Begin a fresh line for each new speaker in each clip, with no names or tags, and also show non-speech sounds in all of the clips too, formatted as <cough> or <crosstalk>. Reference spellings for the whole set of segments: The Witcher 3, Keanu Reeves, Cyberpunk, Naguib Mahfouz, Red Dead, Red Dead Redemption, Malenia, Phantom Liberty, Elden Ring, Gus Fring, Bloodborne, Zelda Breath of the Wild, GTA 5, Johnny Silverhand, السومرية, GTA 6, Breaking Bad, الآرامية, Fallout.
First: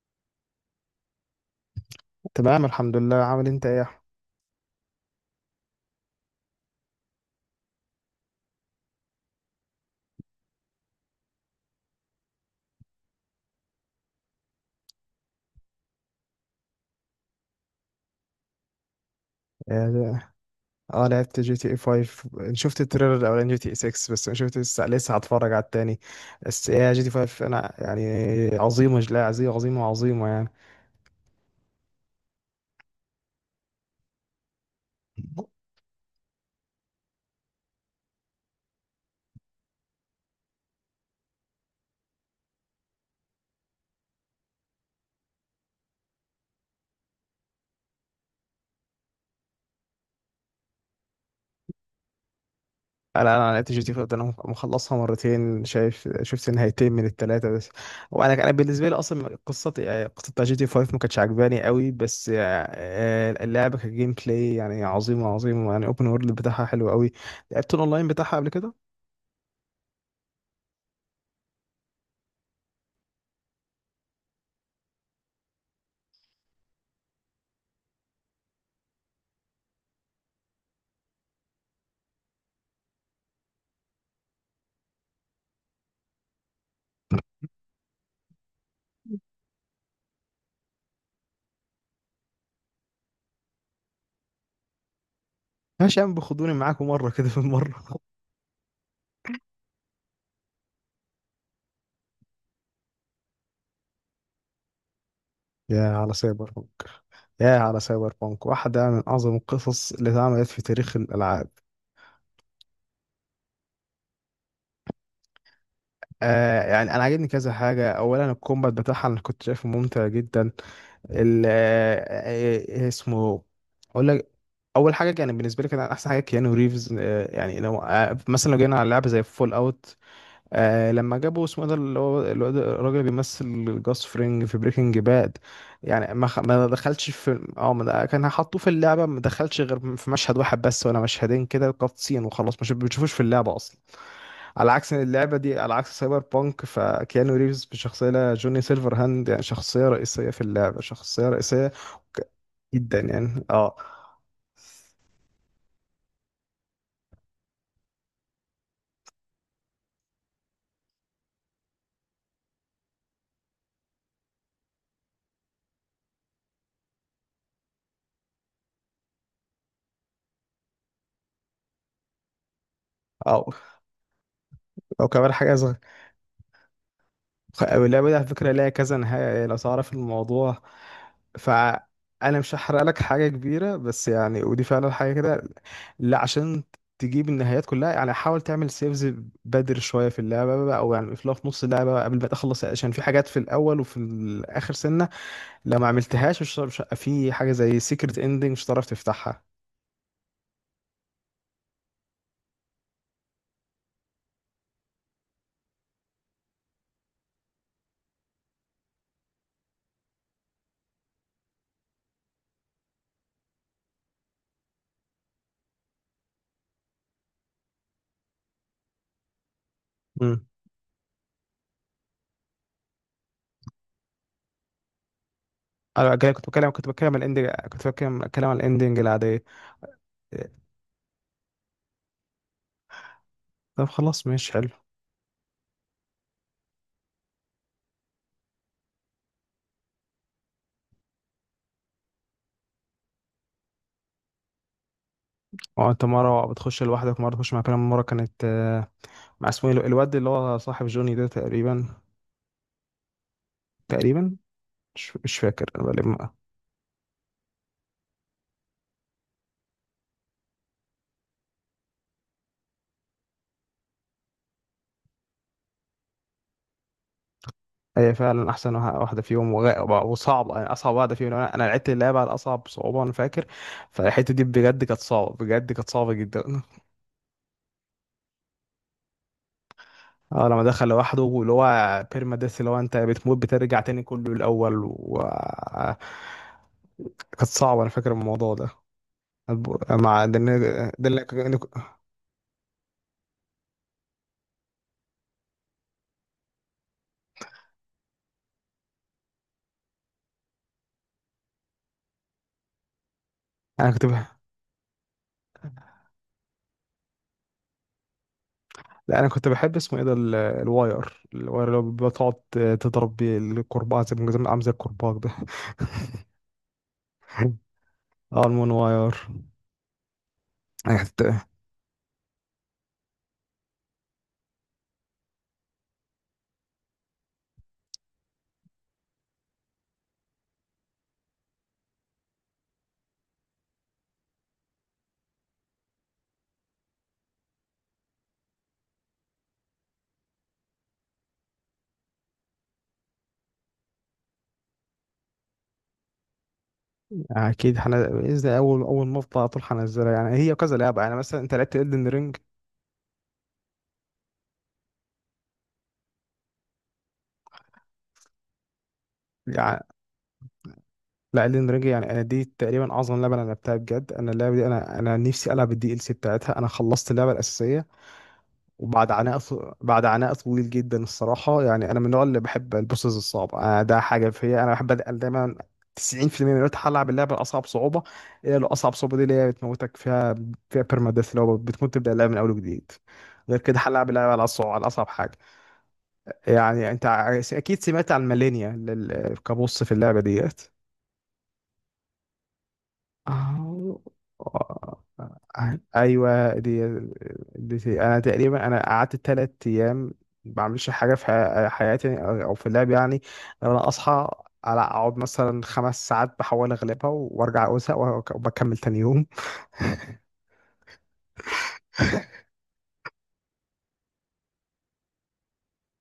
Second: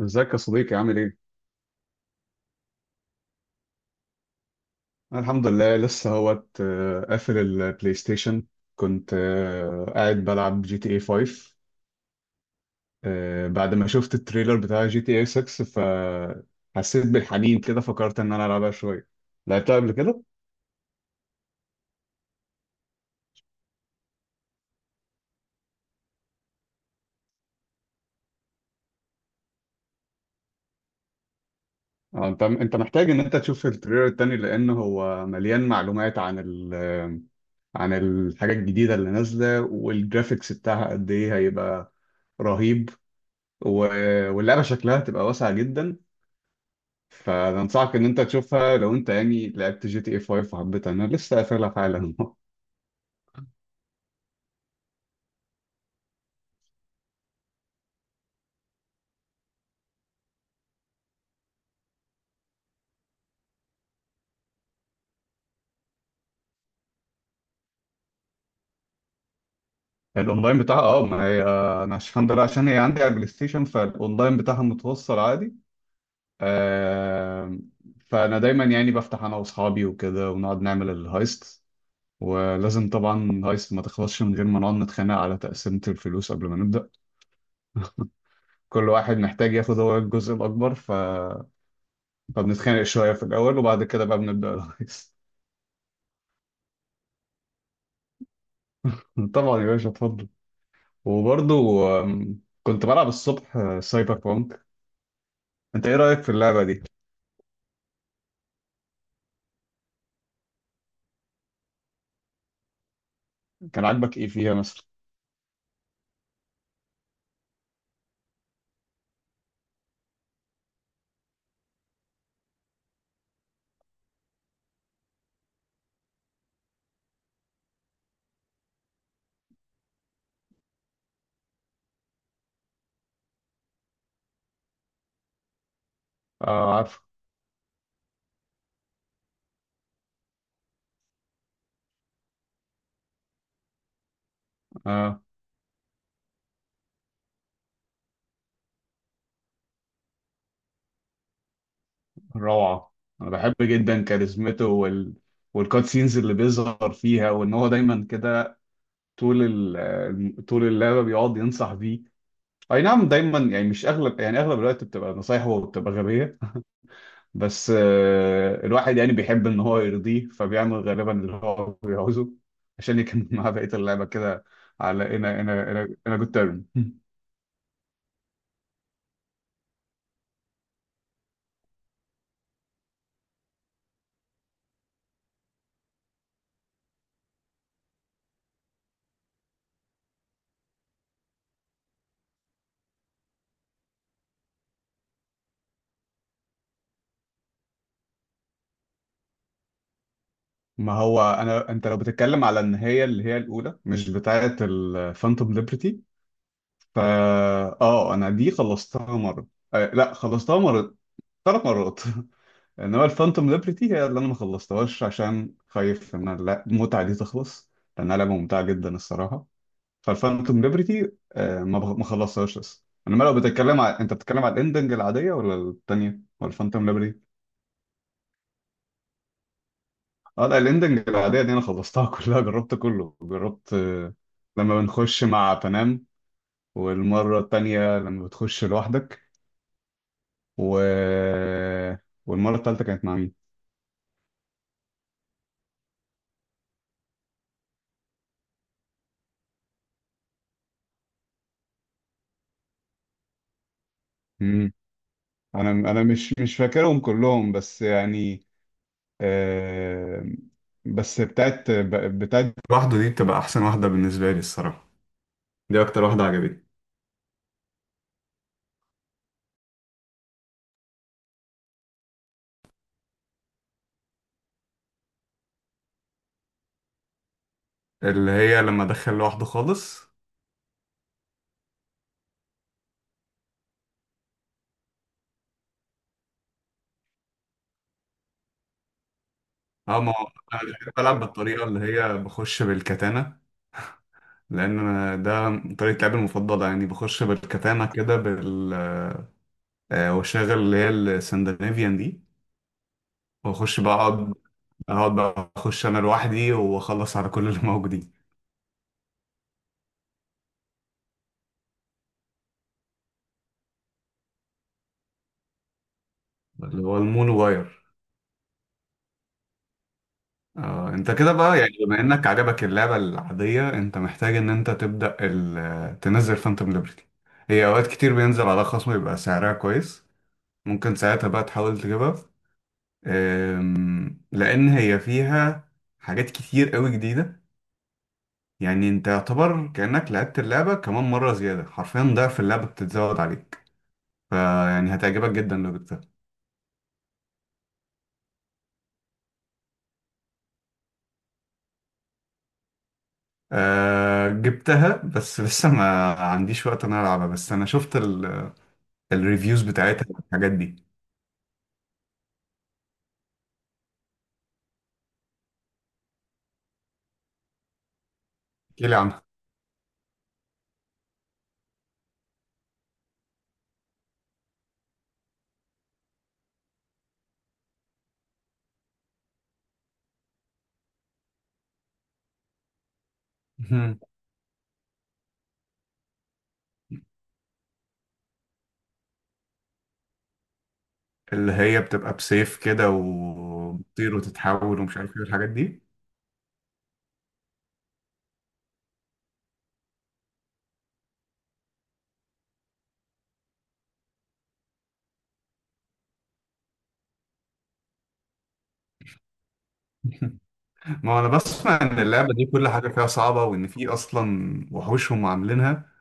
ازيك يا صديقي عامل ايه؟
تمام الحمد لله. عامل إيه انت، ايه يا احمد؟
أنا الحمد لله لسه اهوت، قافل البلاي ستيشن. كنت قاعد بلعب جي تي اي 5، بعد ما شفت التريلر بتاع جي تي اي 6. فحسيت بالحنين كده، فكرت ان انا العبها شوية. لعبتها قبل
اه.
كده؟
لعبت جي تي اي 5. شفت التريلر الاولاني جي تي اي 6، بس انا شفت. لسه هتفرج على التاني. بس ايه جي تي 5، انا يعني عظيمه، لا عظيمه عظيمه عظيمه يعني.
انت محتاج ان انت تشوف التريلر التاني، لان هو مليان معلومات عن ال عن الحاجات الجديدة اللي نازلة، والجرافيكس بتاعها قد ايه هيبقى رهيب. واللعبة شكلها تبقى واسعة جدا. فانصحك ان انت تشوفها لو انت يعني لعبت جي تي اي 5 وحبيتها. انا لسه قافلها حالا. <laughs>
انا لعبت جي تي 5 ده، انا مخلصها مرتين. شايف، شفت نهايتين من الثلاثه بس. وانا بالنسبه لي اصلا قصه، يعني قصه بتاع جي تي 5 ما كانتش عجباني قوي، بس اللعبه كجيم بلاي يعني عظيمه عظيمه، يعني اوبن وورلد بتاعها حلو قوي. لعبت الاونلاين بتاعها قبل كده.
الاونلاين بتاعها، اه، ما هي انا الحمد لله، عشان هي عندي على البلاي ستيشن، فالاونلاين بتاعها متوصل عادي. آه فانا دايما يعني بفتح انا واصحابي وكده ونقعد نعمل الهايست. ولازم طبعا الهايست ما تخلصش من غير ما نقعد نتخانق على تقسيمة الفلوس قبل ما نبدأ. كل واحد محتاج ياخد هو الجزء الأكبر، فبنتخانق شوية في الأول، وبعد كده بقى بنبدأ الهايست.
ماشي يا عم، بخدوني معاكم مرة كده، في المرة.
<laughs> طبعا يا باشا، اتفضل. وبرضو كنت بلعب الصبح سايبر بونك.
يا
انت ايه
على
رأيك في
سايبر
اللعبة دي؟
بانك. يا على سايبر بانك واحدة من أعظم القصص اللي اتعملت في تاريخ الألعاب.
كان عاجبك ايه فيها مثلا؟
يعني أنا عاجبني كذا حاجة. أولا الكومبات بتاعها أنا كنت شايفه ممتع جدا. ال آه، آه، آه، اسمه، أقول لك. أول حاجة يعني بالنسبة لي كان أحسن حاجة كيانو ريفز. يعني لو مثلا لو جينا على لعبة زي فول أوت، لما جابوا اسمه ده اللي هو الواد الراجل اللي بيمثل جاس فرينج في بريكنج باد، يعني ما
اه، عارف.
دخلش في اه ما د- كان هيحطوه في اللعبه، ما دخلش غير في مشهد واحد بس ولا مشهدين كده، كات سين وخلاص، مش بتشوفوش في اللعبه اصلا. على عكس إن
اه،
اللعبه دي، على عكس سايبر بانك، فكيانو ريفز بشخصيه لا جوني سيلفر هاند، يعني شخصيه رئيسيه في اللعبه، شخصيه رئيسيه. ك-
روعة.
جدا
انا
يعني
بحب
اه.
جدا كاريزمته، والكات سينز اللي بيظهر فيها، وان هو دايما كده طول ال... طول اللعبة بيقعد ينصح بيه. اي نعم، دايما يعني مش اغلب، يعني اغلب الوقت بتبقى نصايحه وبتبقى غبية. بس الواحد يعني بيحب ان هو يرضيه، فبيعمل غالبا اللي هو بيعوزه عشان يكمل <laughs> معاه
اه،
بقية اللعبة كده. على
وكمان
انا انا
حاجه.
انا انا جود تيرم. <laughs>
اللعبة دي على فكرة ليها كذا نهاية، يعني لو تعرف الموضوع، فأنا مش هحرق لك حاجة كبيرة، بس يعني ودي فعلا حاجة كده. لا، عشان تجيب النهايات كلها يعني، حاول تعمل سيفز بدر شوية في اللعبة بقى، أو يعني في، لو في نص اللعبة بقى قبل ما تخلص، عشان في حاجات في الأول وفي الآخر سنة، لو ما عملتهاش، في حاجة زي سيكرت إندنج مش هتعرف تفتحها.
ما هو انت لو بتتكلم على ان هي اللي هي الاولى، مش بتاعه الفانتوم ليبرتي، فا اه انا دي خلصتها مرة. آه لا، خلصتها مرة ثلاث مرات. <laughs> انما الفانتوم ليبرتي هي اللي انا ما خلصتهاش عشان خايف لا المتعة دي تخلص، لانها لعبة ممتعة جدا الصراحة.
مم.
فالفانتوم ليبرتي ما خلصتهاش لسه. انما لو بتتكلم على انت بتتكلم على الاندنج العاديه ولا الثانيه
أنا
ولا الفانتوم
كنت بتكلم عن
ليبرتي؟
الإندنج، كنت بتكلم عن الإندنج العادية.
اه لا، الاندنج العاديه دي انا خلصتها <laughs> كلها، جربت كله جربت
طب
آه.
خلاص ماشي حلو.
لما بنخش مع بنام، والمره الثانيه لما بتخش لوحدك، و... والمره الثالثه كانت مع مين؟
اه، انت مرة بتخش لوحدك، مرة تخش مع كلام، مرة كانت مع اسمه ايه الواد اللي هو صاحب جوني ده، تقريبا، تقريبا.
مم.
مش فاكر،
انا
انا
انا
بلم.
مش مش فاكرهم كلهم، بس يعني آه، بس بتاعت لوحده دي بتبقى احسن واحده بالنسبه لي الصراحه. دي اكتر واحده عجبتني.
هي فعلا احسن واحدة فيهم، وصعبة، يعني اصعب واحدة فيهم. انا لعبت اللعبة على اصعب صعوبة، انا فاكر. فالحتة دي بجد كانت صعبة، بجد كانت صعبة جدا.
اللي هي لما ادخل لوحده خالص.
اه، لما دخل لوحده، واللي هو بيرما ديث، اللي هو انت بتموت بترجع تاني كله الاول، و كانت صعبة، انا فاكر الموضوع ده. أب-
اه ما
مع
هو
ده اللي-
انا مش بحب
ده
العب
اللي-
بالطريقه اللي هي بخش بالكتانه. لان أنا ده طريقه لعبي المفضله، يعني بخش بالكتانه كده واشغل اللي هي السندنافيان دي، واخش
انا
بقى
كنت
اقعد، اقعد بقى اخش انا لوحدي واخلص على كل اللي موجودين.
لا، انا كنت بحب اسمه ايه ده، الواير اللي هو بتقعد تضرب بيه الكرباج، عامل زي الكرباج ده. <laughs>
اللي هو المون واير.
اه، المون واير.
انت كده
هت-
بقى يعني بما انك عجبك اللعبه العاديه، انت محتاج ان انت تنزل فانتوم ليبرتي. هي اوقات كتير بينزل على خصم، يبقى سعرها كويس، ممكن ساعتها بقى تحاول تجيبها. لأن هي فيها حاجات كتير قوي جديدة. يعني انت يعتبر كأنك لعبت اللعبة كمان مرة زيادة، حرفيا ضعف اللعبة بتتزود عليك، فيعني هتعجبك جدا لو جبتها.
اكيد، حنا باذن اول ما افضل على طول هنزلها، يعني هي كذا لعبه، يعني مثلا انت لعبت الدن رينج.
أه، جبتها بس <laughs> لسه ما عنديش وقت ان انا العبها. بس انا شفت الريفيوز
يعني
بتاعتها والحاجات دي.
لا، الدن رينج يعني انا دي تقريبا اعظم لعبه انا لعبتها بجد. انا اللعبه دي، انا نفسي العب الدي ال سي بتاعتها. انا خلصت اللعبه الاساسيه
احكيلي
وبعد
عنها.
عناء بعد عناء طويل جدا الصراحة. يعني أنا من النوع اللي بحب البوسز الصعبة، ده حاجة فيا، أنا بحب أتقل دايما. 90% من الوقت هلعب اللعبة الأصعب صعوبة. هي لو أصعب صعوبة، دي اللي هي بتموتك فيها، فيها ديث اللي هو بتموت تبدأ اللعبة من أول وجديد. غير كده
مهم.
هلعب اللعبة على الصعوبة، على أصعب حاجة. يعني أنت أكيد سمعت عن مالينيا، كبوس في اللعبة ديت.
اللي هي بتبقى بسيف كده
آه،
وبتطير وتتحول ومش عارف ايه الحاجات دي.
ايوه دي, دي انا تقريبا، انا قعدت 3 ايام ما بعملش حاجه في حياتي، او في اللعب يعني. انا اصحى على اقعد مثلا 5 ساعات بحاول اغلبها، وارجع ازهق، وبكمل تاني يوم.
<laughs> ما هو انا بسمع ان اللعبه دي كل حاجه فيها صعبه، وان في اصلا وحوشهم عاملينها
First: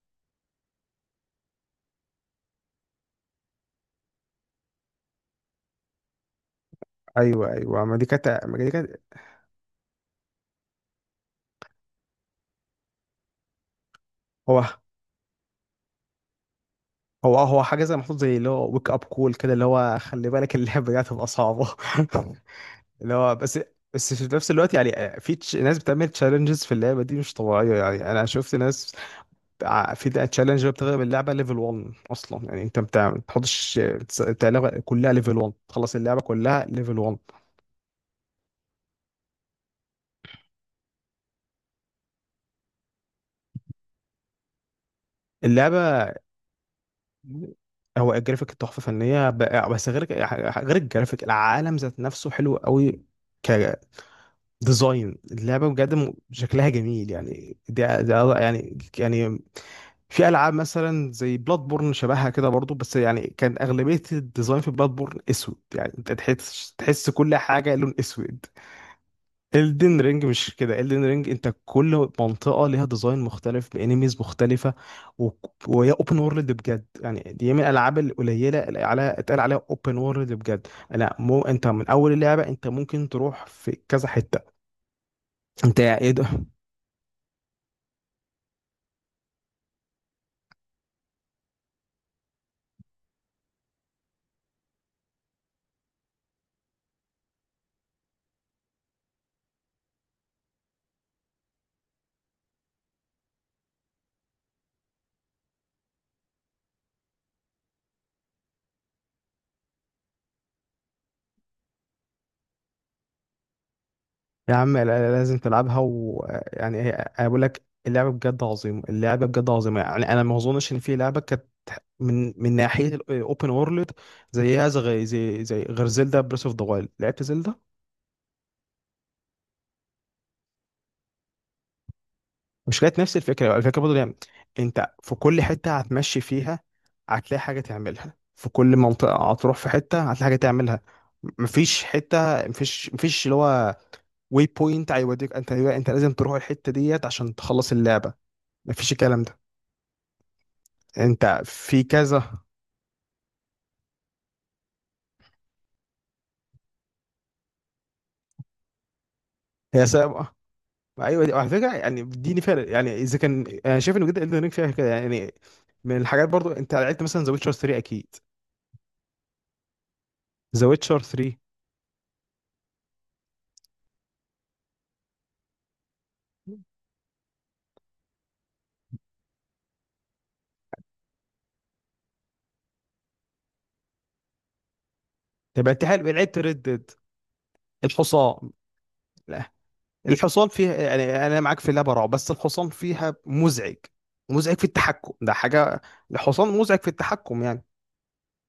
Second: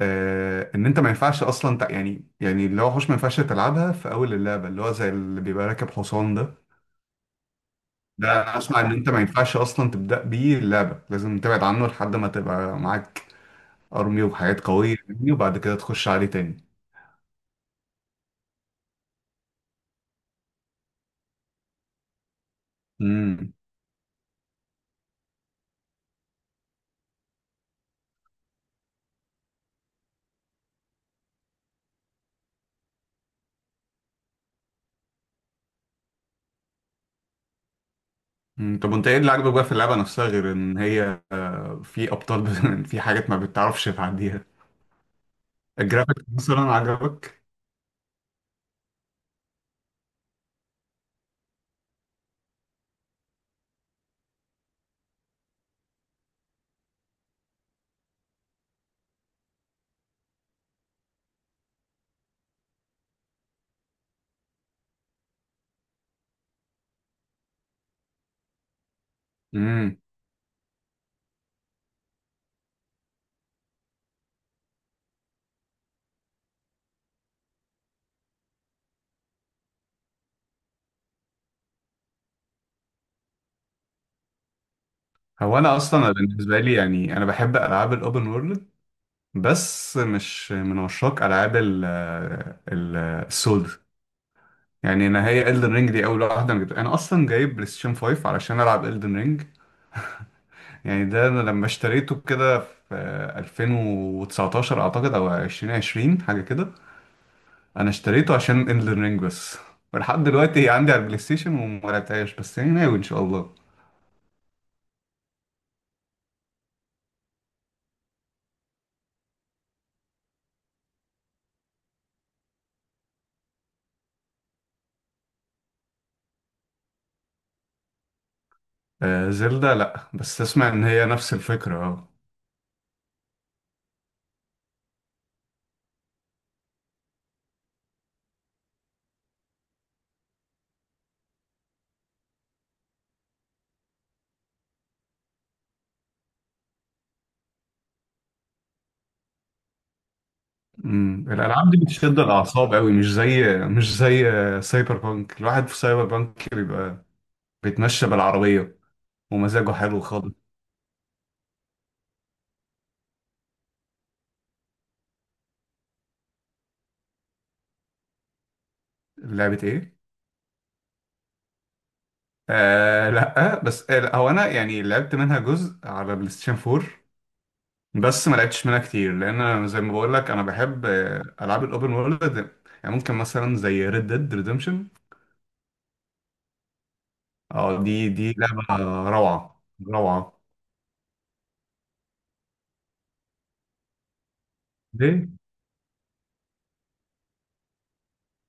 ان انت ما ينفعش اصلا يعني اللي هو وحوش ما ينفعش تلعبها في اول اللعبه، اللي هو زي اللي بيبقى راكب حصان ده.
ايوه ايوه،
ده
ما
انا
دي
اسمع ان
كانت.
انت ما ينفعش اصلا تبدا بيه اللعبه، لازم تبعد عنه لحد ما تبقى معاك ارمي وحاجات
هو
قويه يعني، وبعد كده تخش عليه تاني.
هو حاجه زي محطوط، زي اللي هو ويك اب كول كده، اللي هو خلي بالك اللعبه دي هتبقى صعبه. <laughs> اللي هو
امم
بس، بس في نفس الوقت يعني في ناس بتعمل تشالنجز في اللعبه دي مش طبيعيه. يعني انا شفت ناس في تشالنج بتغلب اللعبه ليفل 1 اصلا، يعني انت بتاع ما بتحطش، بتاع اللعبه كلها ليفل 1، تخلص اللعبه كلها ليفل 1.
أمم، طب وانت ايه اللي عاجبك بقى في اللعبه نفسها، غير ان هي في ابطال <laughs> في حاجات ما بتعرفش تعديها؟
اللعبه،
الجرافيك مثلا عجبك؟
هو الجرافيك تحفه فنيه، بس غير الجرافيك، العالم ذات نفسه حلو قوي. كديزاين اللعبه بجد شكلها جميل. يعني ده يعني، في العاب مثلا زي بلاد بورن شبهها كده برضو، بس يعني كان اغلبيه الديزاين في بلاد بورن اسود، يعني انت تحس كل حاجه لون اسود. الدن رينج مش كده. الدن رينج انت كل منطقه ليها ديزاين مختلف، بانيميز مختلفه. و... وهي اوبن وورلد بجد، يعني دي من الالعاب القليله اللي على اتقال عليها اوبن وورلد بجد. لا، مو، انت من اول اللعبه انت ممكن تروح في كذا حته.
هو انا
انت ايه
اصلا
ده.
بالنسبه لي يعني انا بحب العاب الاوبن وورلد، بس مش من عشاق العاب ال- السولد. يعني انا هي Elden Ring دي اول واحده انا جبتها. انا اصلا جايب بلاي ستيشن 5 علشان العب Elden Ring. يعني ده انا لما اشتريته كده في 2019 اعتقد او 2020، حاجه كده. انا اشتريته عشان Elden Ring بس، ولحد دلوقتي هي عندي على البلاي ستيشن وما لعبتهاش، بس يعني ناوي ان شاء الله.
يا عم لازم تلعبها، ويعني هي أنا بقول لك اللعبه بجد عظيمه، اللعبه بجد عظيمه، يعني انا ما اظنش ان في لعبه كانت، من ناحيه الاوبن وورلد، زيها، زي غير زلدا بريس اوف ذا وايلد. لعبت زلدا.
زلدة لا، بس اسمع ان هي نفس الفكره. اه،
مش كانت نفس الفكره؟ الفكره برضه، يعني انت في كل حته هتمشي فيها هتلاقي حاجه تعملها، في كل منطقه هتروح في حته هتلاقي حاجه تعملها. مفيش حته، مفيش اللي هو واي بوينت هيوديك، انت لازم تروح الحته ديت عشان تخلص اللعبه. مفيش الكلام ده. انت
الالعاب دي
في
بتشد
كذا.
الاعصاب قوي، مش زي سايبر بانك، الواحد في سايبر بانك بيبقى بيتمشى بالعربيه ومزاجه
هي
حلو خالص.
سابقة. ايوه دي، وعلى فكره يعني اديني فارق، يعني اذا كان انا شايف ان جدا الدن رينج فيها كده يعني. من الحاجات، برضو انت لعبت مثلا ذا ويتشر 3 اكيد.
لعبه ايه؟
ذا ويتشر 3.
آه لا بس، آه، لا، هو انا يعني لعبت منها جزء على بلاي ستيشن 4، بس ما لعبتش منها كتير لان أنا زي ما بقول لك انا بحب العاب الاوبن وورلد. يعني ممكن مثلا زي ريد ديد ريدمشن.
طب انت حلو، لعبت ريد ديد؟
اه، دي
الحصان.
لعبه
لا،
روعه، روعه.
الحصان فيها يعني، انا معاك في اللعبه رعب، بس الحصان فيها مزعج، مزعج في التحكم،
ليه؟
ده حاجه. الحصان مزعج في التحكم يعني.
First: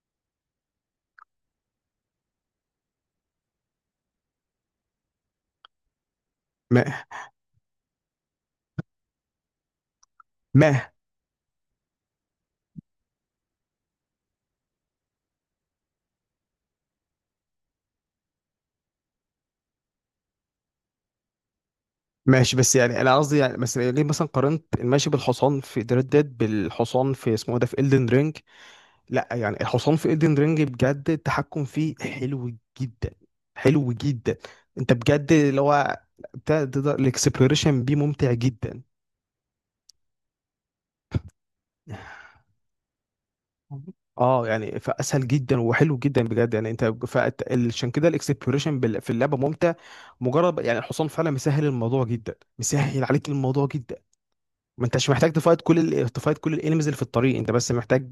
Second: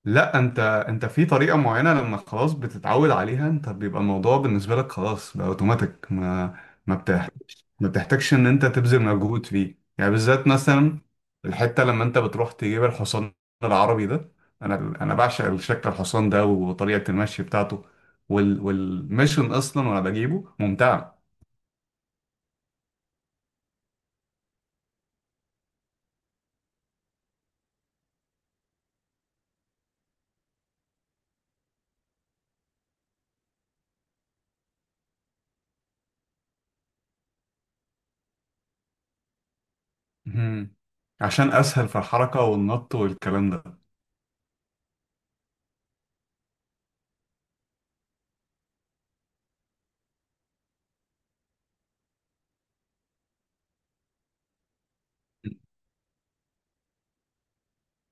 لا، انت في طريقه معينه لما خلاص بتتعود عليها، انت بيبقى الموضوع بالنسبه لك خلاص بقى اوتوماتيك، ما
ما
ما بتحتاجش ما بتحتاجش ان انت تبذل مجهود فيه يعني. بالذات
ما
مثلا الحته لما انت بتروح تجيب الحصان العربي ده، انا انا بعشق شكل الحصان ده وطريقه المشي بتاعته والميشن اصلا، وانا بجيبه ممتعه.
ماشي، بس يعني انا قصدي، يعني بس ليه مثلا قارنت الماشي بالحصان في ريد ديد بالحصان في اسمه إيه ده، في Elden Ring. لا يعني الحصان في ايدن رينج بجد التحكم فيه حلو جدا، حلو جدا. انت بجد اللي هو تقدر، الاكسبلوريشن بيه ممتع جدا.
مهم. عشان اسهل في الحركه والنط والكلام ده.
اه يعني فاسهل جدا وحلو جدا بجد، يعني انت عشان كده الاكسبلوريشن في اللعبه ممتع. مجرد يعني الحصان فعلا مسهل الموضوع جدا، مسهل عليك الموضوع جدا. ما انتش محتاج تفايت كل تفايت كل الانيميز اللي في الطريق. انت بس محتاج،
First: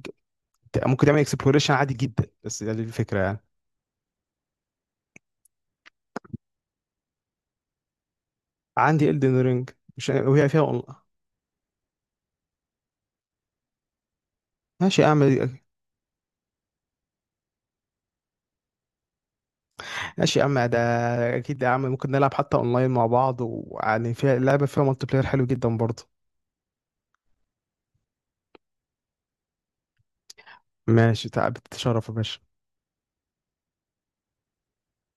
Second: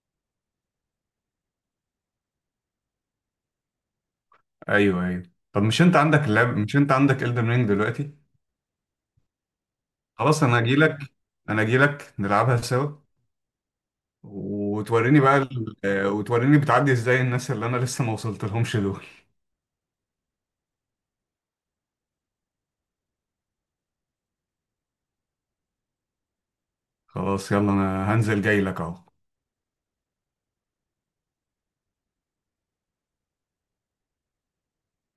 ممكن تعمل اكسبلوريشن عادي جدا، بس دي الفكره يعني.
ايوه، ايوه. طب مش انت عندك Elden Ring دلوقتي؟
عندي Elden Ring، مش
خلاص،
وهي فيها.
انا اجي لك نلعبها سوا،
ماشي يا
وتوريني
عم.
بقى وتوريني بتعدي ازاي الناس اللي انا لسه ما وصلت لهمش دول.
ماشي يا عم ده. اكيد يا عم، ممكن نلعب حتى اونلاين مع بعض، ويعني فيها لعبه، فيها مالتي بلاير حلو جدا برضه.
خلاص يلا، انا هنزل جاي لك اهو.
ماشي، تعب تشرف يا باشا.